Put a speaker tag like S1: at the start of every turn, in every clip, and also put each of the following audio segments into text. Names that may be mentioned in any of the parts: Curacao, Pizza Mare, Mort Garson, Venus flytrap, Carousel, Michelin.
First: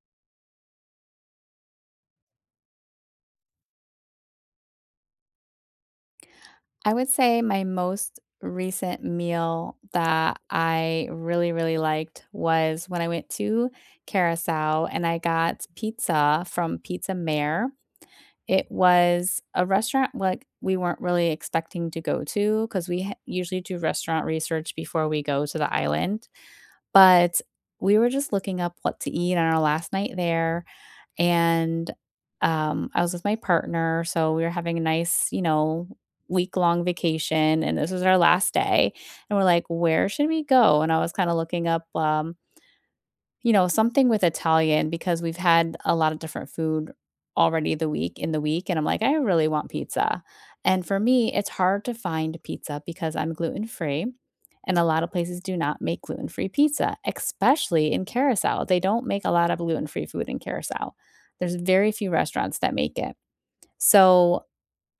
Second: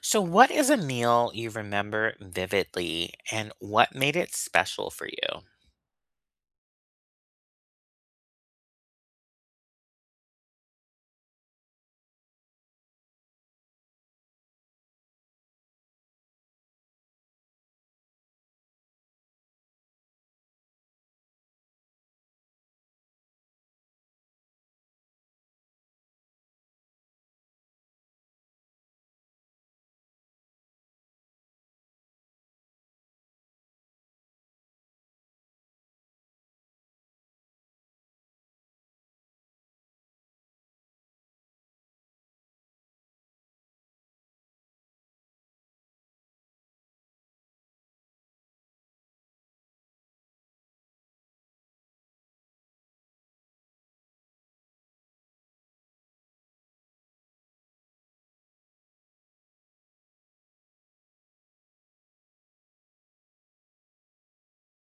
S1: So, what is a meal you remember vividly, and what made it special for you?
S2: I would say my most recent meal that I really, really liked was when I went to Curacao and I got pizza from Pizza Mare. It was a restaurant like we weren't really expecting to go to because usually do restaurant research before we go to the island. But we were just looking up what to eat on our last night there and I was with my partner, so we were having a nice, you know, week long vacation, and this was our last day, and we're like, "Where should we go?" And I was kind of looking up, you know, something with Italian because we've had a lot of different food already the week, and I'm like, "I really want pizza." And for me, it's hard to find pizza because I'm gluten-free, and a lot of places do not make gluten-free pizza, especially in Curacao. They don't make a lot of gluten-free food in Curacao. There's very few restaurants that make it. So,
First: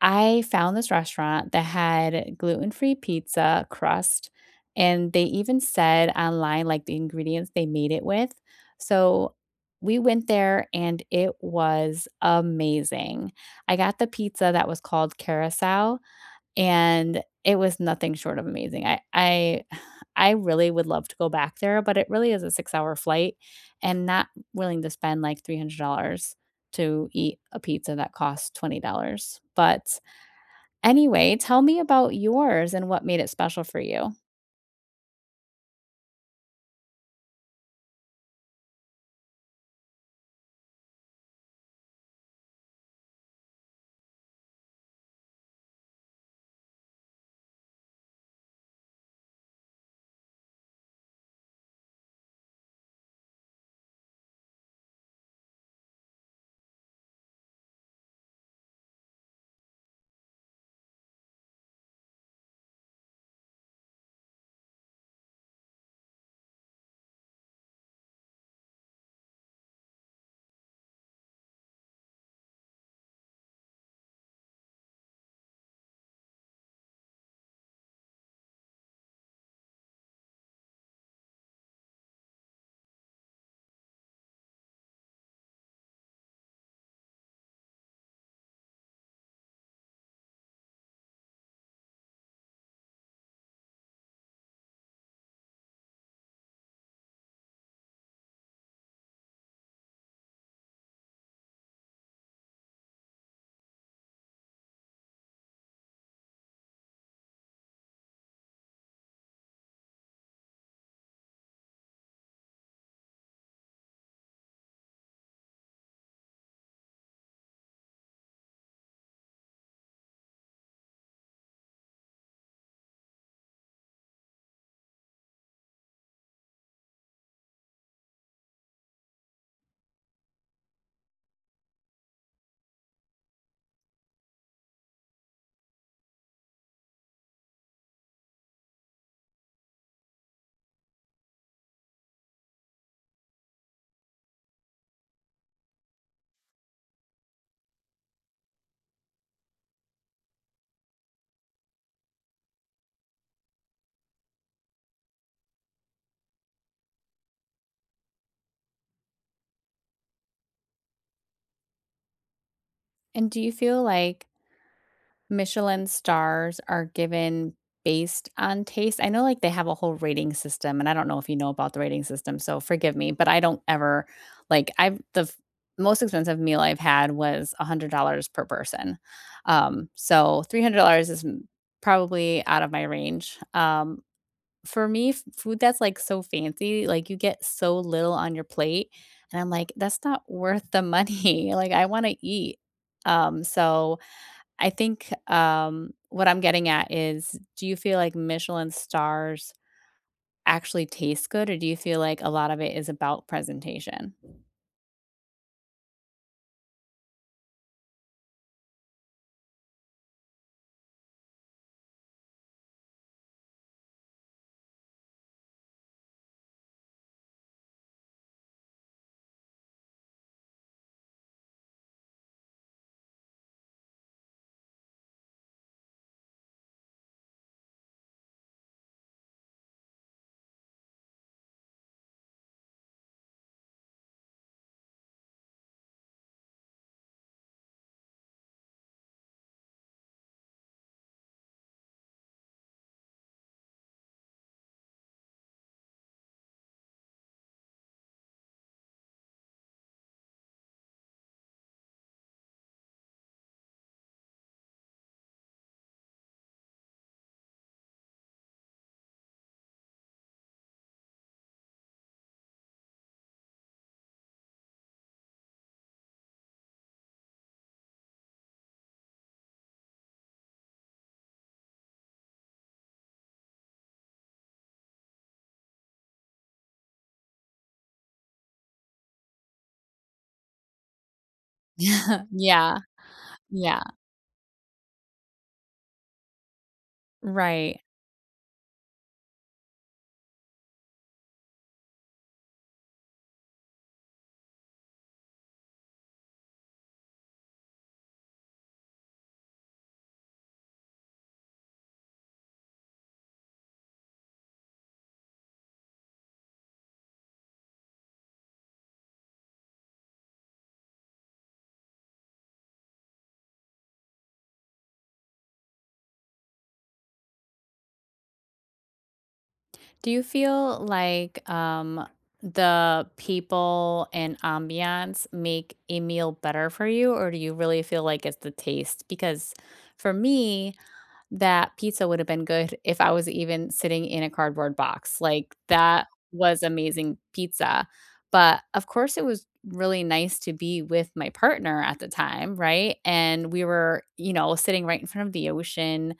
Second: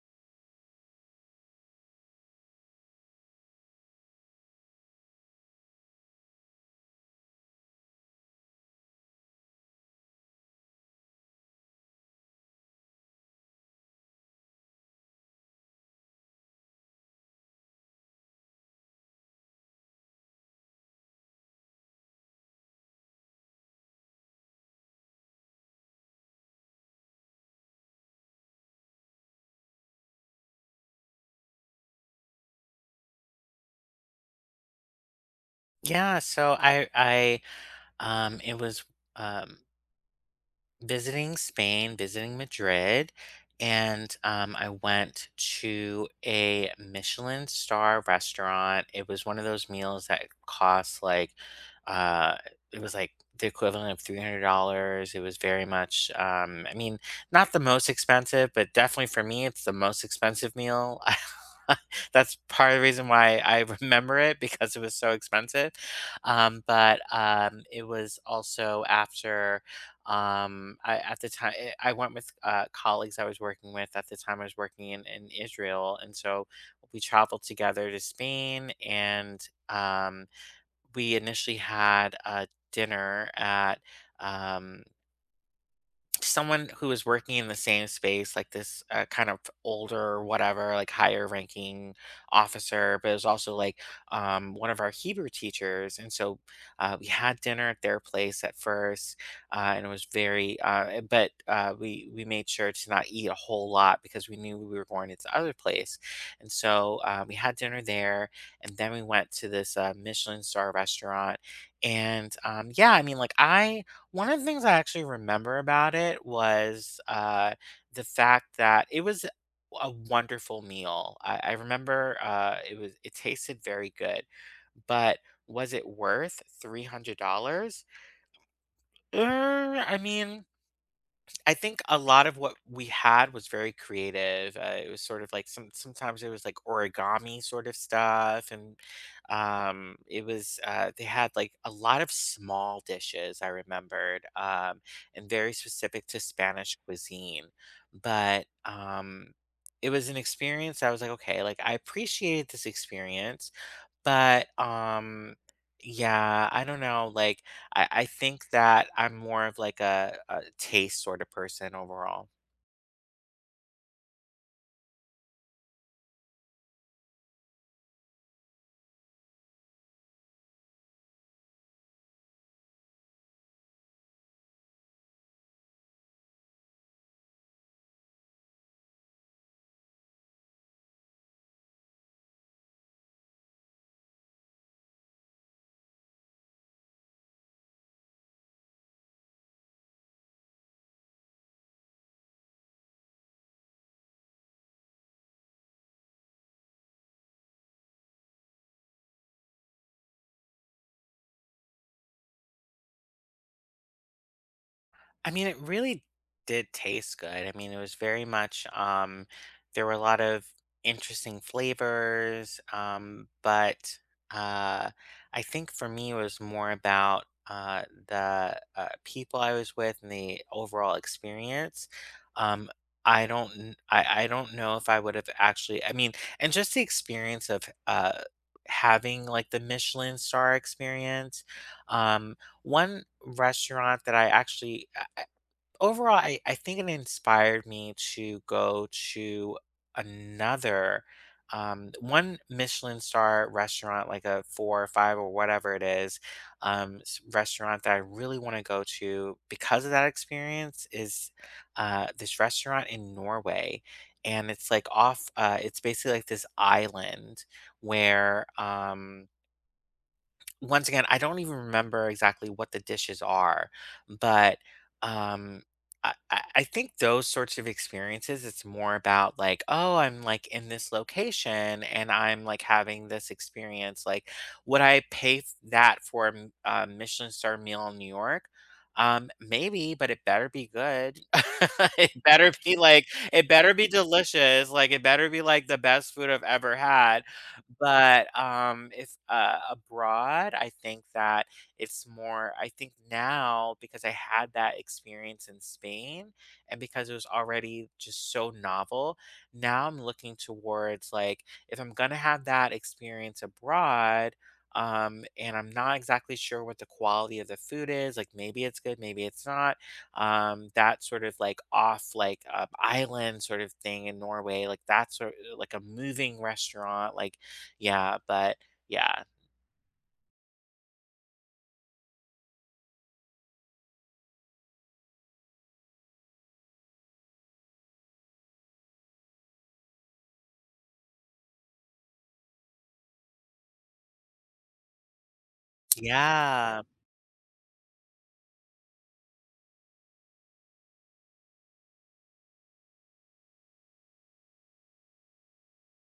S2: I found this restaurant that had gluten-free pizza crust, and they even said online, like, the ingredients they made it with. So, we went there and it was amazing. I got the pizza that was called Carousel, and it was nothing short of amazing. I really would love to go back there, but it really is a six-hour flight, and not willing to spend, like, $300 to eat a pizza that costs $20, but anyway, tell me about yours and what made it special for you.
S1: Yeah, so I, it was, um visiting Spain, visiting Madrid, and, I went to a Michelin star restaurant. It was one of those meals that cost, like, uh it was, like, the equivalent of $300. It was very much, I mean, not the most expensive, but definitely for me, it's the most expensive meal. That's part of the reason why I remember it, because it was so expensive, but it was also after, I, at the time, I went with colleagues I was working with at the time. I was working in Israel, and so we traveled together to Spain, and, um, we initially had a dinner at, um, someone who was working in the same space, like this, kind of older, whatever, like higher ranking officer, but it was also like, one of our Hebrew teachers. And so we had dinner at their place at first, and it was very, but we made sure to not eat a whole lot because we knew we were going to this other place. And so we had dinner there, and then we went to this Michelin star restaurant. And, yeah, I mean, one of the things I actually remember about it was, the fact that it was a wonderful meal. I remember, it tasted very good, but was it worth $300? Er, I mean, I think a lot of what we had was very creative. It was sort of like sometimes it was like origami sort of stuff, and, it was they had like a lot of small dishes. I remembered, and very specific to Spanish cuisine, but it was an experience. I was like, okay, like I appreciated this experience, but, yeah, I don't know, like, I think that I'm more of, like, a taste sort of person overall.
S2: And do you feel like Michelin stars are given based on taste? I know like they have a whole rating system and I don't know if you know about the rating system, so forgive me, but I don't ever like most expensive meal I've had was $100 per person. So $300 is probably out of my range. For me, f food that's, like, so fancy, like, you get so little on your plate, and I'm like, "That's not worth the money." Like, I wanna eat. So I think what I'm getting at is, do you feel like Michelin stars actually taste good, or do you feel like a lot of it is about presentation?
S1: I mean, it really did taste good. I mean, it was very much, there were a lot of interesting flavors, but uh, I think for me, it was more about the people I was with and the overall experience. Um, I don't know if I would have actually. I mean, and just the experience of having like the Michelin star experience. Um, one restaurant that I actually I Overall, I think it inspired me to go to another, one Michelin star restaurant, like a 4 or 5 or whatever it is, s restaurant that I really wanna go to because of that experience is, this restaurant in Norway, and it's, like, off, it's basically like this island where, once again, I don't even remember exactly what the dishes are, but, um I think those sorts of experiences, it's more about like, oh, I'm like in this location and I'm like having this experience. Like, would I pay f- that for a Michelin star meal in New York? Maybe, but it better be good. It better be
S2: Yeah,
S1: like, it better
S2: yeah,
S1: be delicious. Like, it better be like the best food I've ever had,
S2: right.
S1: but, if abroad, I think that it's more, I think now, because I had that experience in Spain, and because it was already just so novel, now I'm looking towards, like, if I'm gonna have that experience abroad, and I'm not exactly sure what the quality of the food is, like, maybe it's good, maybe it's not, that sort of, like, off, like, island sort of thing in Norway, like, that sort like, a moving restaurant, like, yeah, but yeah.
S2: Do you feel like the people and ambiance make a meal better for you, or do you really feel like it's the taste? Because for me, that pizza would have been good if I was even sitting in a cardboard box. Like that was
S1: Yeah.
S2: amazing pizza. But of course, it was really nice to be with my partner at the time, right? And we were, you know, sitting right in front of the ocean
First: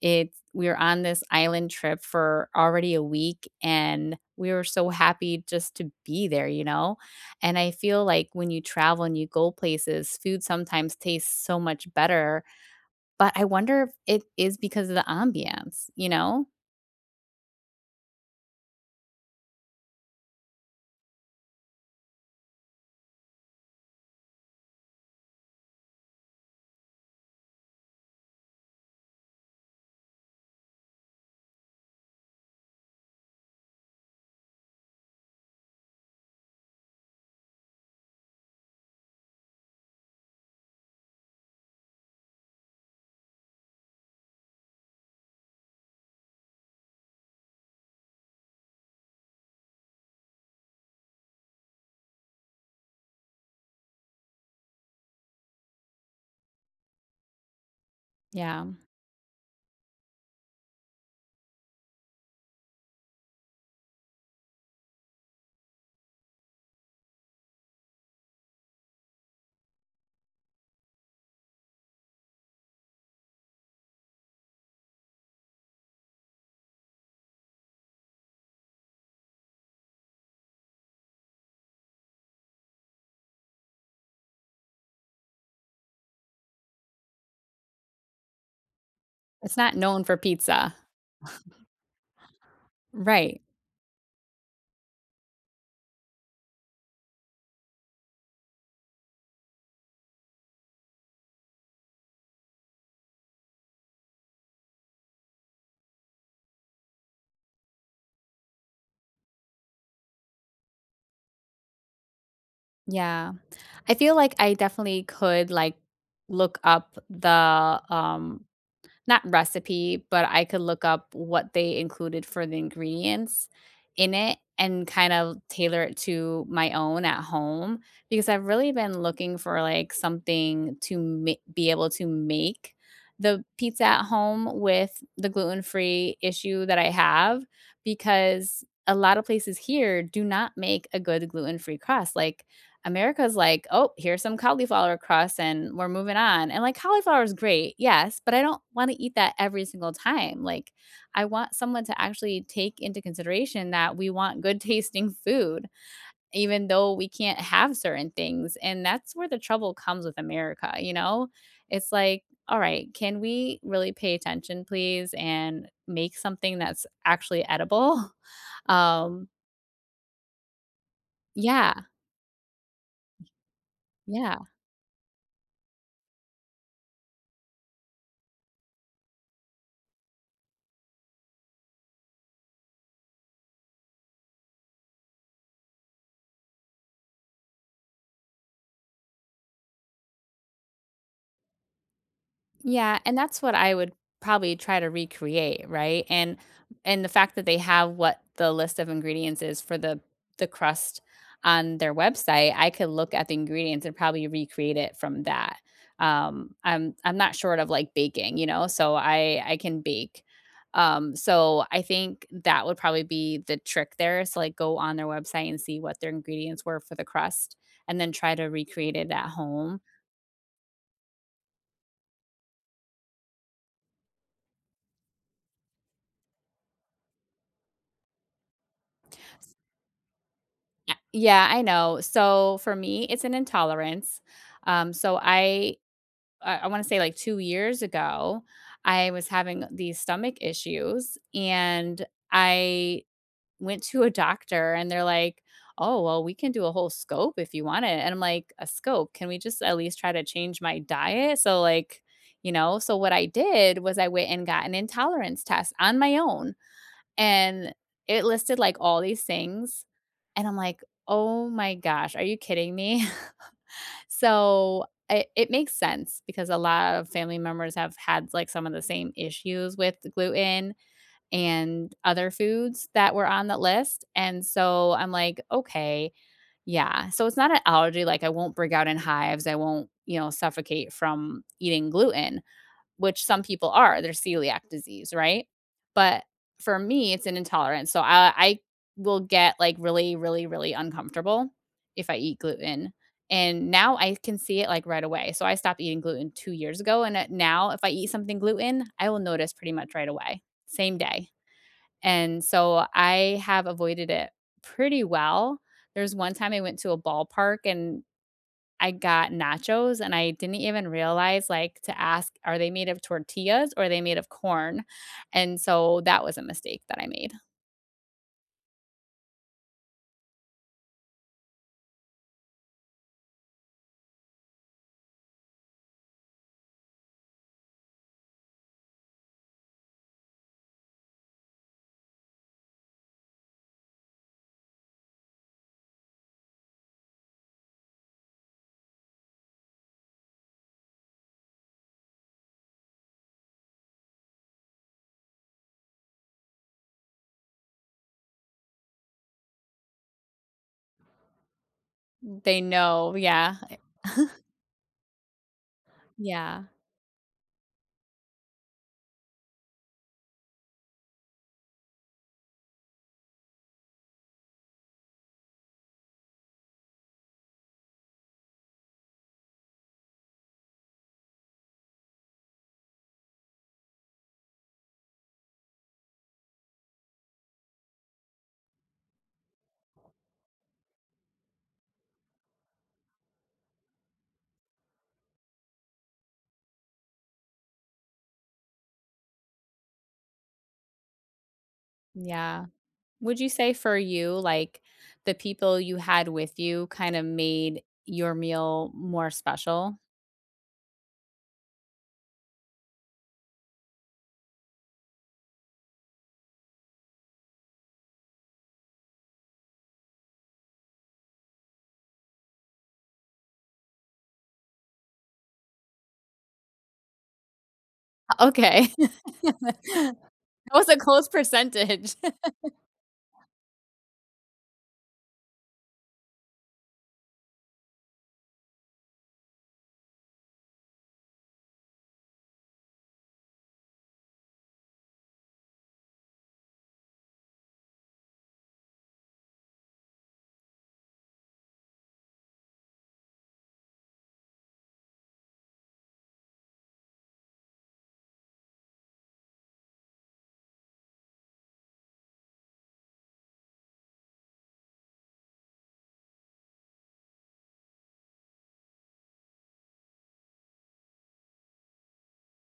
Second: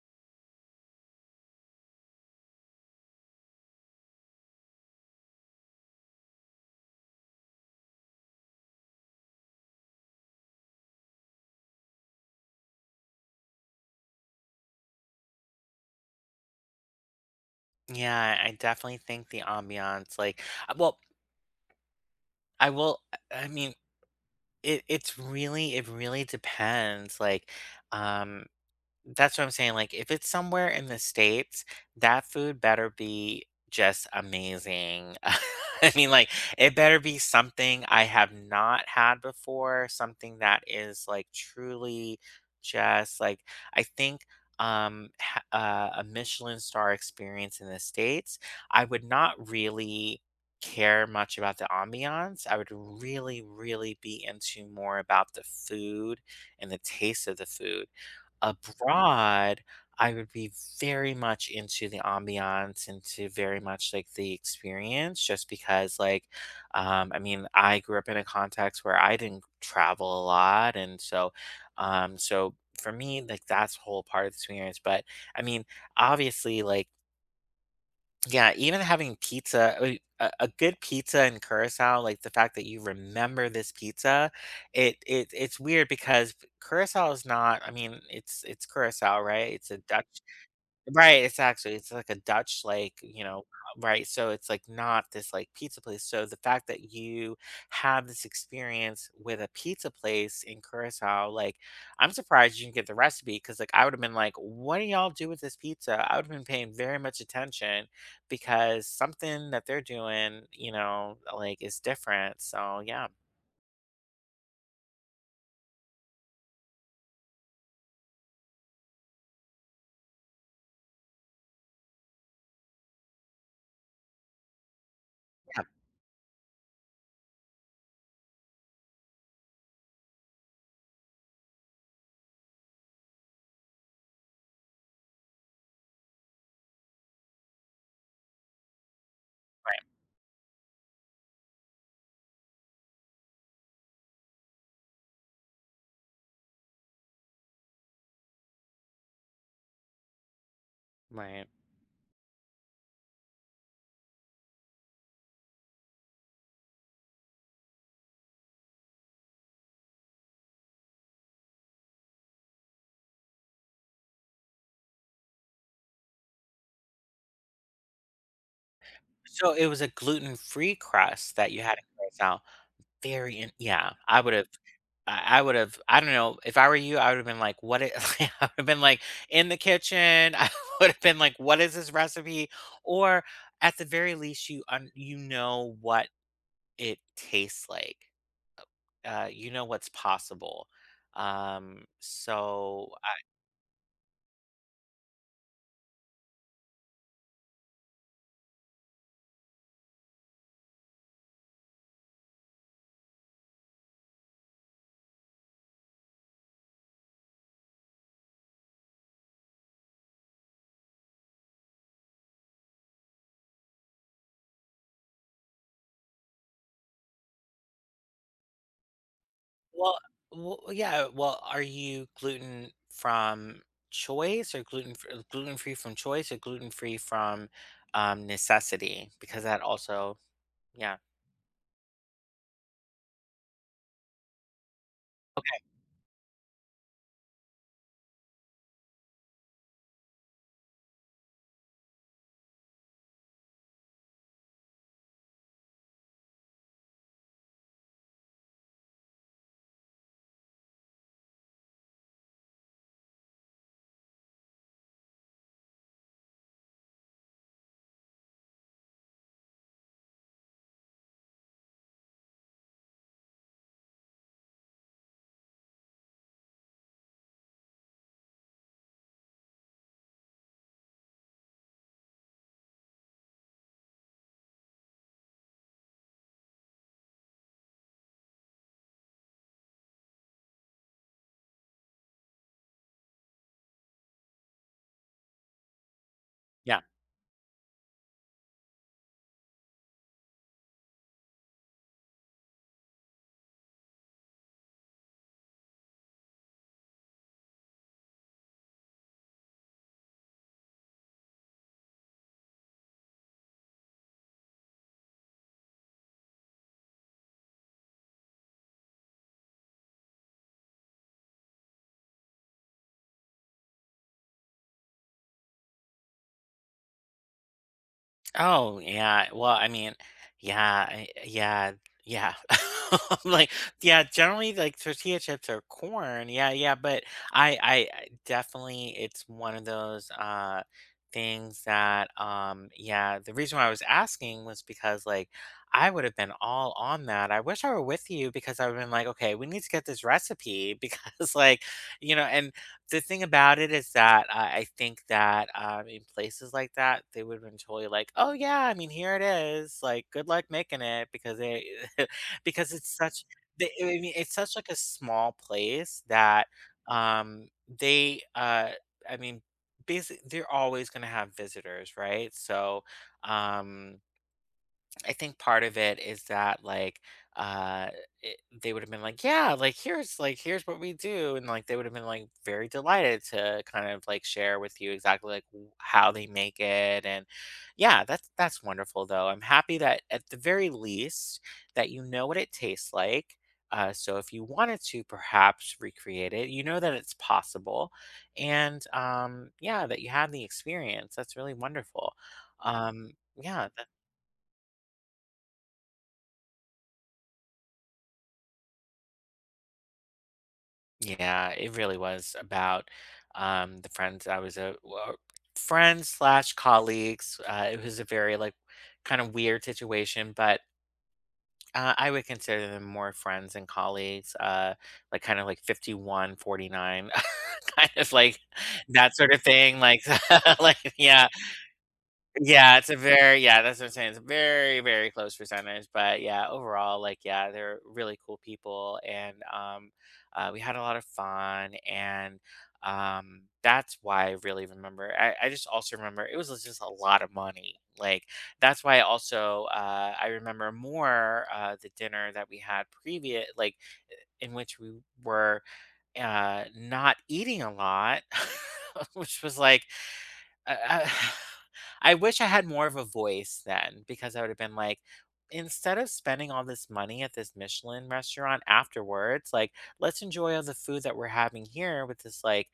S2: it's we were on this island trip for already a week, and we were so happy just to be there, you know? And I feel like when you travel and you go places, food sometimes tastes so much better, but I wonder if it is because of the ambiance, you know?
S1: Yeah, I definitely think the ambiance, like, well, I will I mean, it really depends, like, um that's what I'm saying, like, if it's somewhere in the States, that food better be just amazing. I mean, like, it better be something I have not had before, something that is, like, truly just, like, I think, ha a Michelin star experience in the States, I would not really care much about the ambiance, I would really, really be into more about the food and the taste of the food.
S2: Yeah.
S1: Abroad, I would be very much into the ambiance, into very much like the experience, just because, like, I mean, I grew up in a context where I didn't travel a lot, and so, so for me, like, that's a whole part of the experience. But I mean, obviously, like, yeah, even having pizza, I a good pizza in Curacao, like the fact that you remember this pizza, it's weird because Curacao is not, I mean, it's Curacao, right?
S2: It's
S1: It's
S2: not
S1: a
S2: known for
S1: Dutch.
S2: pizza.
S1: Right, it's actually it's like a Dutch, like, you
S2: Right.
S1: know, right. So it's like not this like pizza place. So the fact that you have this experience with a pizza place in Curacao, like, I'm surprised you didn't get the recipe, because, like, I would have been like, what do y'all do with this pizza? I would have been paying very much attention because something that they're doing, you know, like, is different. So yeah.
S2: Yeah. I feel like I definitely could like look up the not recipe, but I could look up what they included for the ingredients in it and kind of
S1: Yeah.
S2: tailor it to my own at home because I've really been looking for like something to be able to make the pizza at home with the gluten-free issue that I have because a lot of places here do not make a good gluten-free crust. Like America's like, "Oh, here's some cauliflower crust and we're moving on." And, like, cauliflower is great, yes, but I don't wanna eat that every single time, like, I
S1: Right. Right.
S2: want someone to actually take into consideration that we want good tasting food even though we can't have certain things, and that's where the trouble comes with America, you know? It's like, "All right, can we really pay attention, please, and make something that's actually edible?" Um
S1: So it was a gluten free crust that you had in
S2: Yeah,
S1: Curacao. Very, yeah.
S2: yeah.
S1: I would've, I don't know, if I were you, I would've been like, "What i—" I would've been, like, in the kitchen, I would've been like, "What is this recipe?" Or at the very least, you know what it tastes like. You know what's possible. So
S2: Yeah,
S1: I
S2: and that's what I would probably try to recreate, right? And the fact that they have what the list of ingredients is for the crust on their website, I could look at the ingredients and probably recreate it from that. Um, I'm not short of like baking, you know, so I can bake. So I think that would probably be the trick there is to like go on their website and see what their ingredients were for the crust and then try to recreate it at home.
S1: well, yeah, well, are you gluten from choice or gluten-free from choice or gluten-free from, necessity? Because that also,
S2: A
S1: yeah.
S2: yeah, I know. So, for me, it's an intolerance. Um, so
S1: Okay,
S2: I I I wanna say, like, 2 years ago, I was having these stomach issues, and I went to a doctor, and they're like, "Oh, well, we can do a whole scope if you want it," and I'm like, "A scope? Can we just at least try to change my diet?" So, like, you know so what I did was I went and got an intolerance test on my own. And it listed, like, all these things, and I'm like, "Oh my gosh, are you kidding me?" So, it makes sense because a lot of family members have had, like, some of the same issues with gluten and other foods that were on the list, and so I'm like, "Okay, yeah." So it's not an allergy, like, I won't break out in hives, I won't, you know, suffocate from eating gluten, which some people are, they're celiac disease, right? But for
S1: yeah.
S2: me, it's an intolerance. So I will get like really, really, really uncomfortable if I eat gluten. And now I can see it like right away. So I stopped eating gluten 2 years ago. And now if I eat something gluten, I will notice pretty much right away, same day. And so I have avoided it pretty well. There's one time I went to a ballpark and I got nachos and I didn't even realize like to ask, are they made of tortillas or are they made of corn? And so that was a mistake that I made.
S1: Oh, yeah. Well, I mean, yeah, yeah. I'm like, yeah, generally like tortilla chips are corn. Yeah, yeah, but, I definitely, it's one of those things that, yeah, the reason why I was asking was because, like, I would have been all on that. I wish I were with you because I would have been like, okay, we need to get this recipe because, like, you know, and the thing about it is that I think that, in places like that, they would've been totally like, "Oh, yeah, I mean, here it is, like, good luck making it," because they
S2: They
S1: because it's
S2: know,
S1: such,
S2: yeah.
S1: they I mean, it's such, like, a small place that,
S2: Yeah.
S1: um, they, uh I mean, basically they're always gonna have visitors, right? So, um I think part of it is that, uh it, they would have been like, yeah, like, here's like, here's what we do, and like they would have been like very delighted to kind of like share with you exactly like how they make it, and yeah, that's wonderful, though I'm happy that at the very least, that you know what it tastes like, so if you wanted to perhaps recreate it, you know that it's possible, and, yeah, that you had the experience, that's really wonderful.
S2: Yeah.
S1: um
S2: Would you
S1: yeah
S2: say for you, like the people you had with you kind of made your meal more special?
S1: Yeah, it really was about, the friends I was, a well, friends slash colleagues. It was a very, like, kind of weird situation, but, I would consider them more friends and colleagues. Like, kind of like 51/49, kind of like
S2: Okay.
S1: that sort of thing. Like, like,
S2: That was a
S1: yeah.
S2: close percentage.
S1: Yeah, it's a very, that's what I'm saying. It's a very, very close percentage, but yeah, overall, like, yeah, they're really cool people, and, we had a lot of fun, and, that's why I really remember. I just also remember it was just a lot of money, like, that's why also, I remember more, the dinner that we had previous, like, in which we were, not eating a lot, which was like, I I wish I had more of a voice then, because I would have been like, "Instead of spending all this money at this Michelin restaurant afterwards, like, let's enjoy all the food that we're having here with this, like,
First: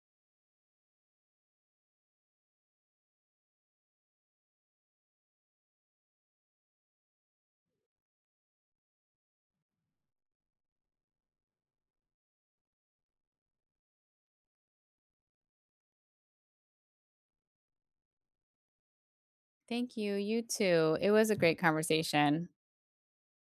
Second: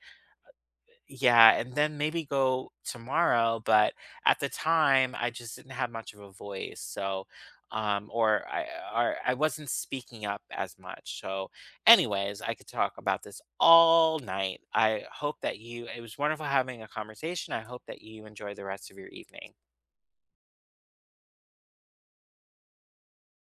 S1: yeah, and then maybe go tomorrow," but at the time, I just didn't have much of a voice. So, um, or I or I wasn't speaking up as much. So, anyways, I could talk about this all night. I hope that you, it was wonderful having a conversation. I hope that you enjoy the rest of your evening.
S2: Thank you. You too. It was a great conversation.